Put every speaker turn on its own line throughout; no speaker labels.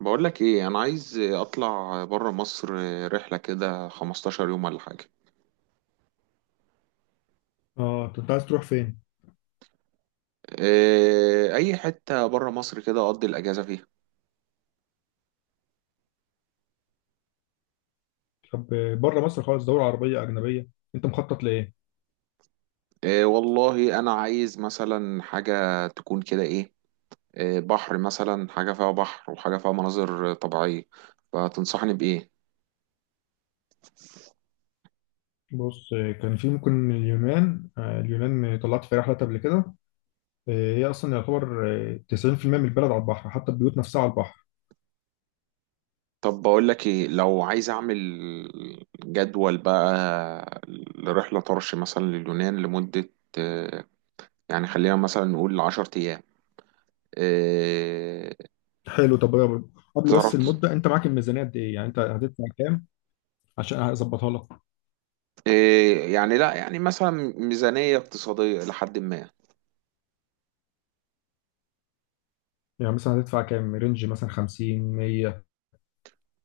بقول لك ايه، انا عايز اطلع بره مصر. رحله كده 15 يوم ولا حاجه.
اه انت عايز تروح فين؟
إيه، اي حته بره مصر كده اقضي الاجازه فيها.
طب، بره مصر خالص، دولة عربية أجنبية. أنت مخطط لإيه؟
إيه والله انا عايز مثلا حاجه تكون كده إيه بحر، مثلا حاجه فيها بحر وحاجه فيها مناظر طبيعيه. فتنصحني بايه؟
بص، كان في ممكن اليونان. اليونان طلعت في رحلة قبل كده. هي أصلا يعتبر آه، 90% من البلد على البحر، حتى البيوت نفسها على البحر.
طب بقول لك ايه، لو عايز اعمل جدول بقى لرحله طرش مثلا لليونان لمده، آه، يعني خلينا مثلا نقول 10 ايام. آه،
حلو. قبل بس
تعرف.
المدة، أنت معاك الميزانية قد إيه؟ يعني أنت هتدفع كام عشان هظبطها لك؟
إيه، يعني لا، يعني مثلا ميزانية اقتصادية لحد ما.
يعني مثلا هتدفع كام؟ رينج مثلا 50، 100.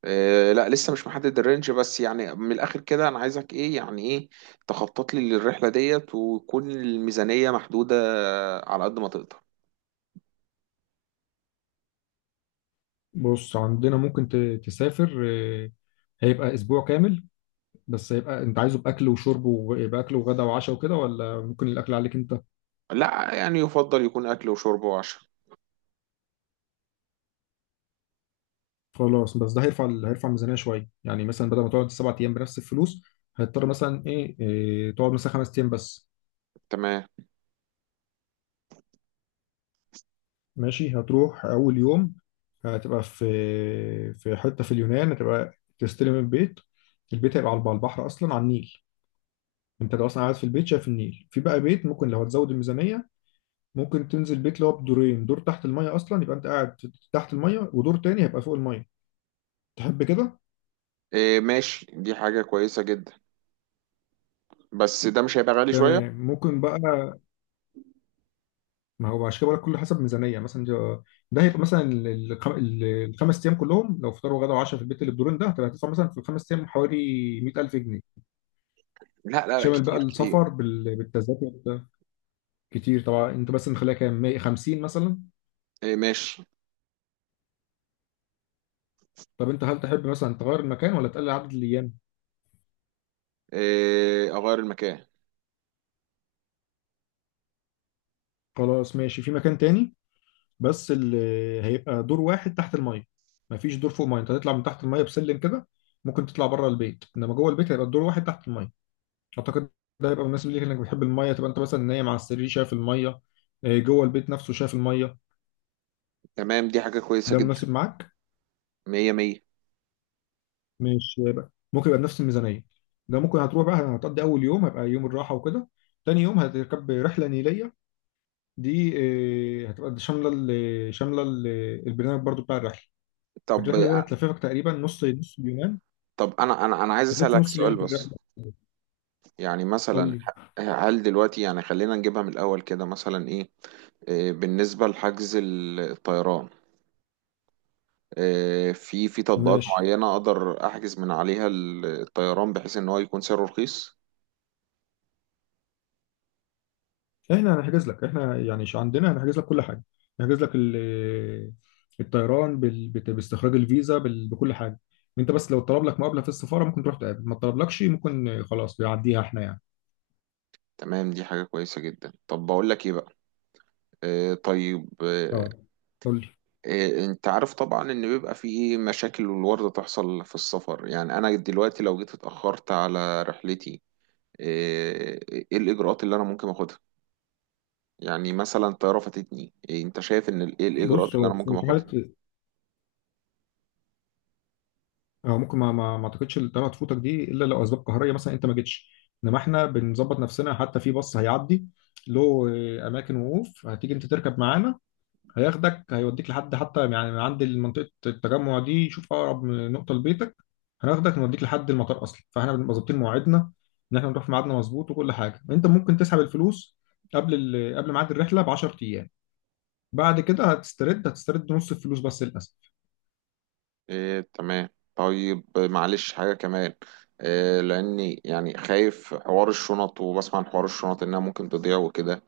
إيه لا، لسه مش محدد الرينج، بس يعني من الآخر كده أنا عايزك إيه يعني، إيه، تخطط لي للرحلة ديت وتكون الميزانية محدودة على قد ما تقدر.
بص، عندنا ممكن تسافر. هيبقى أسبوع كامل. بس يبقى انت عايزه باكل وشرب، ويبقى اكل وغدا وعشاء وكده، ولا ممكن الاكل عليك انت؟
لا، يعني يفضل يكون أكل وشرب وعشاء.
خلاص. بس ده هيرفع الميزانيه شويه. يعني مثلا بدل ما تقعد سبع ايام بنفس الفلوس، هتضطر مثلا ايه, إيه تقعد مثلا خمس ايام بس.
تمام.
ماشي، هتروح اول يوم، هتبقى في في حته في اليونان هتبقى تستلم البيت. البيت هيبقى على البحر، اصلا على النيل. انت لو اصلا قاعد في البيت شايف النيل. في بقى بيت، ممكن لو هتزود الميزانيه، ممكن تنزل بيت اللي هو بدورين، دور تحت الميه اصلا يبقى انت قاعد تحت الميه، ودور تاني هيبقى فوق الميه. تحب كده؟
إيه ماشي، دي حاجة كويسة جدا، بس ده مش هيبقى غالي شوية؟
تمام. ممكن بقى، ما هو عشان كده بقولك كله حسب ميزانيه. مثلا ده، ده هيبقى مثلا الخمس ايام كلهم، لو فطار وغدا وعشاء في البيت اللي بدورين ده، هتدفع مثلا في الخمس ايام حوالي 100000 جنيه.
لا لا لا،
شامل بقى
كتير كتير.
السفر بالتذاكر ده. كتير طبعا، انت مثلا خليها كام؟ 100، 50 مثلا.
إيه ماشي.
طب انت هل تحب مثلا تغير المكان، ولا تقلل عدد الايام؟
إيه، أغير المكان.
خلاص ماشي، في مكان تاني بس، اللي هيبقى دور واحد تحت الميه، مفيش دور فوق الميه. انت هتطلع من تحت الميه بسلم كده. ممكن تطلع بره البيت، انما جوه البيت هيبقى الدور واحد تحت الميه. اعتقد ده هيبقى مناسب ليك، انك بتحب الميه، تبقى انت مثلا نايم على السرير شايف الميه. جوه البيت نفسه شايف الميه.
تمام، دي حاجة كويسة
ده
جدا.
مناسب معاك؟
مية مية.
مش يبقى ممكن يبقى بنفس الميزانيه. ده ممكن هتروح بقى، هتقضي اول يوم هيبقى يوم الراحه وكده. تاني يوم هتركب رحله نيليه. دي هتبقى البرنامج برضو بتاع الرحله.
طب
الرحله دي هتلففك تقريبا نص اليونان.
طب أنا عايز
هتلف
أسألك
نص
سؤال
اليونان في
بس.
الرحله.
يعني
قول
مثلا،
لي
هل دلوقتي، يعني خلينا نجيبها من الأول كده، مثلا إيه، بالنسبة لحجز الطيران، في تطبيقات
ماشي.
معينة أقدر أحجز من عليها الطيران بحيث إن هو يكون سعره رخيص؟
احنا هنحجز لك، احنا يعني عندنا هنحجز لك كل حاجه. هنحجز لك الطيران باستخراج الفيزا بكل حاجه. انت بس لو طلب لك مقابله في السفاره، ممكن تروح تقابل. ما طلبلكش، ممكن خلاص يعديها، احنا يعني.
تمام، دي حاجة كويسة جدا. طب بقول لك إيه بقى، طيب،
اه، قول لي.
أنت عارف طبعا إن بيبقى في إيه مشاكل والوردة تحصل في السفر. يعني أنا دلوقتي لو جيت اتأخرت على رحلتي، إيه الإجراءات اللي أنا ممكن أخدها؟ يعني مثلا طيارة فاتتني، إيه انت شايف ان ايه الاجراءات
بص،
اللي
هو
انا ممكن
في
اخدها؟
حاله. اه، ممكن ما اعتقدش الطياره تفوتك دي الا لو اسباب قهريه، مثلا انت ما جيتش. انما احنا بنظبط نفسنا، حتى في باص هيعدي له اماكن وقوف، هتيجي انت تركب معانا. هياخدك هيوديك لحد، حتى يعني من عند منطقة التجمع دي، شوف أقرب من نقطة لبيتك، هناخدك نوديك لحد المطار أصلا. فاحنا بنبقى ظابطين مواعيدنا إن احنا نروح في ميعادنا مظبوط. وكل حاجة، أنت ممكن تسحب الفلوس قبل ميعاد الرحلة ب 10 أيام. بعد كده هتسترد نص الفلوس بس للأسف.
إيه تمام. طيب معلش، حاجة كمان، إيه، لاني يعني خايف حوار الشنط، وبسمع عن حوار الشنط انها ممكن تضيع وكده.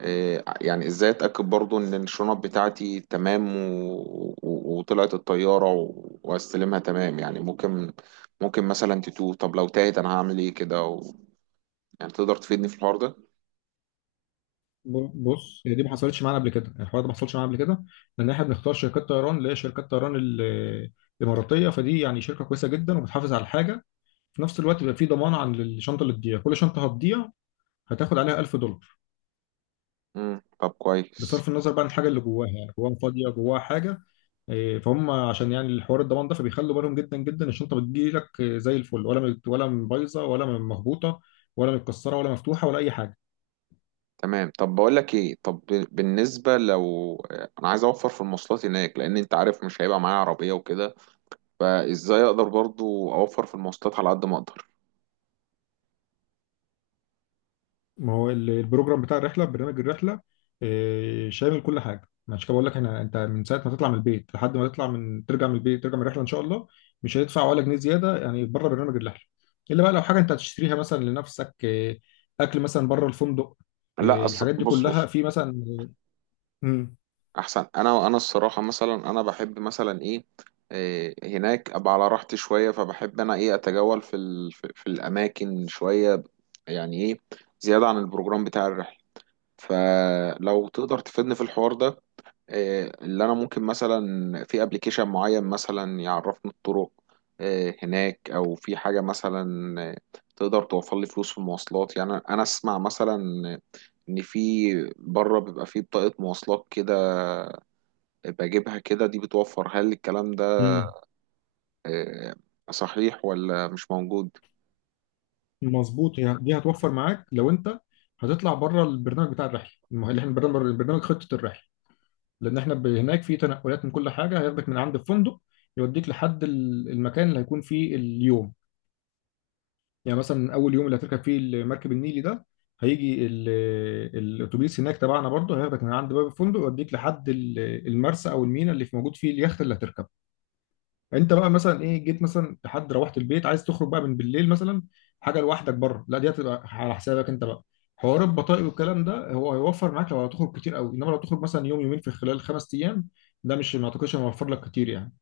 إيه، يعني ازاي اتأكد برضو ان الشنط بتاعتي تمام وطلعت الطيارة واستلمها تمام. يعني ممكن، ممكن مثلا تتوه. طب لو تاهت انا هعمل ايه كده يعني تقدر تفيدني في الحوار ده؟
بص، هي دي ما حصلتش معانا قبل كده. الحوار ده ما حصلش معانا قبل كده، لأن احنا بنختار شركات طيران اللي هي شركات طيران الإماراتية. فدي يعني شركة كويسة جدا وبتحافظ على الحاجة. في نفس الوقت بيبقى في ضمان عن الشنطه اللي تضيع. كل شنطه هتضيع، هتاخد عليها 1000 دولار.
مم. طب كويس.
بصرف النظر بقى عن الحاجه اللي جواها، يعني جواها فاضيه، جواها حاجه. فهم عشان يعني الحوار الضمان ده، فبيخلوا بالهم جدا جدا. الشنطه بتجيلك زي الفل، ولا بايظه ولا مهبوطه ولا متكسره ولا مفتوحه ولا اي حاجه.
تمام. طب بقول لك ايه، طب بالنسبه لو انا عايز اوفر في المواصلات هناك، لان انت عارف مش هيبقى معايا عربيه وكده. فازاي اقدر برضو اوفر في المواصلات على قد ما اقدر؟
ما هو البروجرام بتاع الرحله، برنامج الرحله شامل كل حاجه. ما عشان كده بقول لك، احنا انت من ساعه ما تطلع من البيت لحد ما تطلع من ترجع من البيت، ترجع من الرحله ان شاء الله، مش هتدفع ولا جنيه زياده، يعني بره برنامج الرحله. الا بقى لو حاجه انت هتشتريها مثلا لنفسك، اكل مثلا بره الفندق.
لا أص...
الحاجات دي
بص
كلها
بص.
في مثلا. امم
احسن انا، انا الصراحه مثلا، انا بحب مثلا ايه، إيه، هناك ابقى على راحتي شويه، فبحب انا ايه، اتجول في ال... في في الاماكن شويه، يعني ايه، زياده عن البروجرام بتاع الرحله. فلو تقدر تفيدني في الحوار ده، اللي انا ممكن مثلا في ابلكيشن معين مثلا يعرفني الطرق هناك، او في حاجه مثلا تقدر توفر لي فلوس في المواصلات. يعني انا، أنا اسمع مثلا ان في بره بيبقى في بطاقه مواصلات كده، بجيبها كده دي بتوفر. هل الكلام ده
امم
صحيح، ولا مش موجود؟
مظبوط. دي هتوفر معاك لو انت هتطلع بره البرنامج بتاع الرحله اللي احنا البرنامج خطه الرحله. لان احنا هناك في تنقلات من كل حاجه. هياخدك من عند الفندق، يوديك لحد المكان اللي هيكون فيه اليوم. يعني مثلا اول يوم اللي هتركب فيه المركب النيلي ده، هيجي الاتوبيس هناك تبعنا، برضه هياخدك من عند باب الفندق، يوديك لحد المرسى او الميناء اللي في موجود فيه اليخت اللي هتركبه. انت بقى مثلا جيت مثلا لحد روحت البيت، عايز تخرج بقى من بالليل مثلا حاجه لوحدك بره، لا دي هتبقى على حسابك انت بقى. حوار البطائق والكلام ده، هو هيوفر معاك لو هتخرج كتير قوي. انما لو تخرج مثلا يوم يومين في خلال خمس ايام، ده مش، ما اعتقدش هيوفر لك كتير يعني.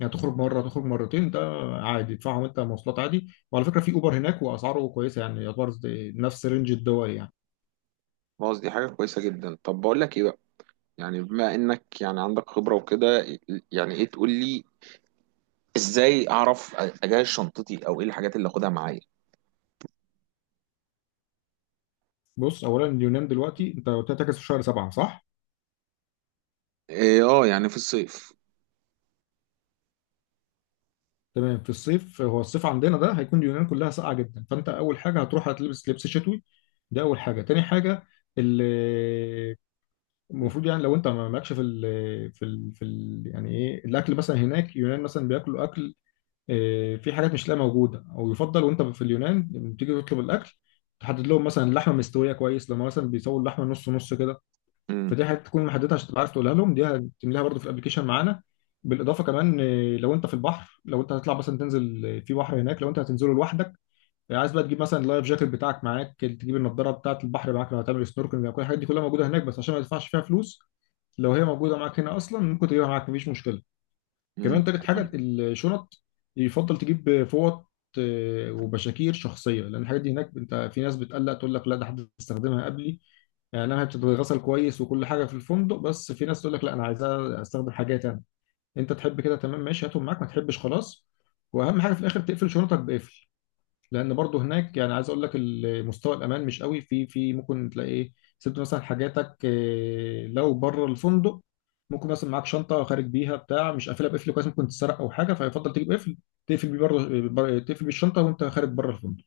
يعني تخرج مره، تخرج مرتين، ده عادي تدفعهم انت مواصلات عادي. وعلى فكره في اوبر هناك، واسعاره كويسه يعني، يعتبر نفس رينج الدول يعني.
خلاص، دي حاجه كويسه جدا. طب بقول لك ايه بقى، يعني بما انك يعني عندك خبره وكده، يعني ايه تقول لي ازاي اعرف اجهز شنطتي، او ايه الحاجات اللي اخدها معايا؟
بص اولا، اليونان دلوقتي انت قلت لي هتحجز في شهر سبعه، صح؟
إيه، اه يعني في الصيف.
تمام، في الصيف. هو الصيف عندنا ده هيكون اليونان كلها ساقعه جدا. فانت اول حاجه هتروح هتلبس لبس شتوي، ده اول حاجه. تاني حاجه ال- المفروض، يعني لو انت ما مالكش في ال، يعني الاكل مثلا هناك. يونان مثلا بياكلوا اكل، في حاجات مش لا موجوده. او يفضل وانت في اليونان لما تيجي تطلب الاكل، تحدد لهم مثلا اللحمه مستويه كويس، لما مثلا بيسووا اللحمه نص كده.
امم.
فدي حاجات تكون محددها عشان تبقى عارف تقولها لهم، دي هتملاها برضو في الابلكيشن معانا. بالاضافه كمان، لو انت في البحر، لو انت هتطلع مثلا تنزل في بحر هناك، لو انت هتنزله لوحدك، عايز بقى تجيب مثلا اللايف جاكيت بتاعك معاك، تجيب النضاره بتاعه البحر معاك لو هتعمل سنوركلينج. او كل الحاجات دي كلها موجوده هناك، بس عشان ما تدفعش فيها فلوس، لو هي موجوده معاك هنا اصلا ممكن تجيبها معاك مفيش مشكله.
امم.
كمان تالت حاجه،
تمام.
الشنط، يفضل تجيب فوط وبشاكير شخصيه. لان الحاجات دي هناك، انت في ناس بتقلق تقول لك لا ده حد استخدمها قبلي. يعني انا هتتغسل كويس وكل حاجه في الفندق، بس في ناس تقول لك لا انا عايزها استخدم حاجات انا. انت تحب كده، تمام ماشي، هاتهم معاك. ما تحبش خلاص. واهم حاجه في الاخر، تقفل شنطك بقفل. لان برضو هناك، يعني عايز اقول لك مستوى الامان مش قوي، في، في ممكن تلاقي سبت مثلا حاجاتك لو بره الفندق. ممكن مثلا معاك شنطه خارج بيها بتاع مش قافلها بقفل كويس، ممكن تتسرق او حاجه. فيفضل تجيب قفل تقفل بيه بره، تقفل بالشنطه وانت خارج بره الفندق.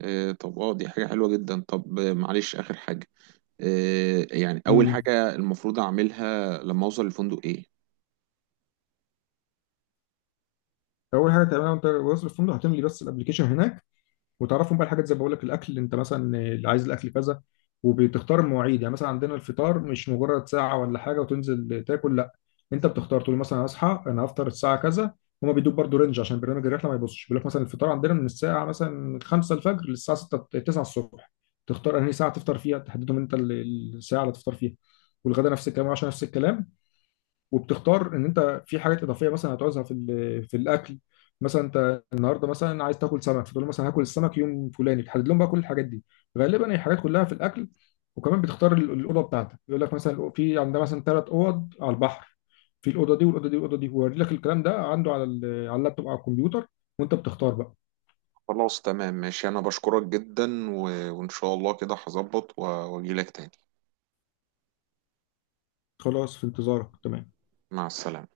إيه، طب اه دي حاجة حلوة جدا. طب معلش، آخر حاجة، إيه، يعني أول
امم
حاجة المفروض أعملها لما أوصل الفندق إيه؟
اول حاجه تعملها وانت واصل الفندق، هتملي بس الابلكيشن هناك، وتعرفهم بقى الحاجات زي ما بقول لك، الاكل انت مثلا اللي عايز الاكل كذا. وبتختار المواعيد، يعني مثلا عندنا الفطار مش مجرد ساعه ولا حاجه وتنزل تاكل، لا انت بتختار، تقول مثلا هصحى انا هفطر الساعه كذا. هما بيدوك برضه رينج، عشان برنامج الرحله ما يبصش، بيقول لك مثلا الفطار عندنا من الساعه مثلا 5 الفجر للساعه 6، 9 الصبح، تختار انهي ساعه تفطر فيها، تحددهم انت الساعه اللي تفطر فيها. والغدا نفس الكلام، وعشان نفس الكلام. وبتختار ان انت في حاجات اضافيه مثلا هتعوزها في الاكل. مثلا انت النهارده مثلا عايز تاكل سمك، فتقول له مثلا هاكل السمك يوم فلاني، تحدد لهم بقى كل الحاجات دي. غالبا هي حاجات كلها في الاكل. وكمان بتختار الاوضه بتاعتك. يقول لك مثلا في عندنا مثلا ثلاث اوض على البحر، في الاوضه دي والاوضه دي والاوضه دي، ويوري لك الكلام ده عنده على على اللابتوب او على الكمبيوتر. وانت بتختار بقى.
خلاص تمام ماشي، أنا بشكرك جدا وإن شاء الله كده هظبط وأجيلك تاني.
خلاص، في انتظارك، تمام.
مع السلامة.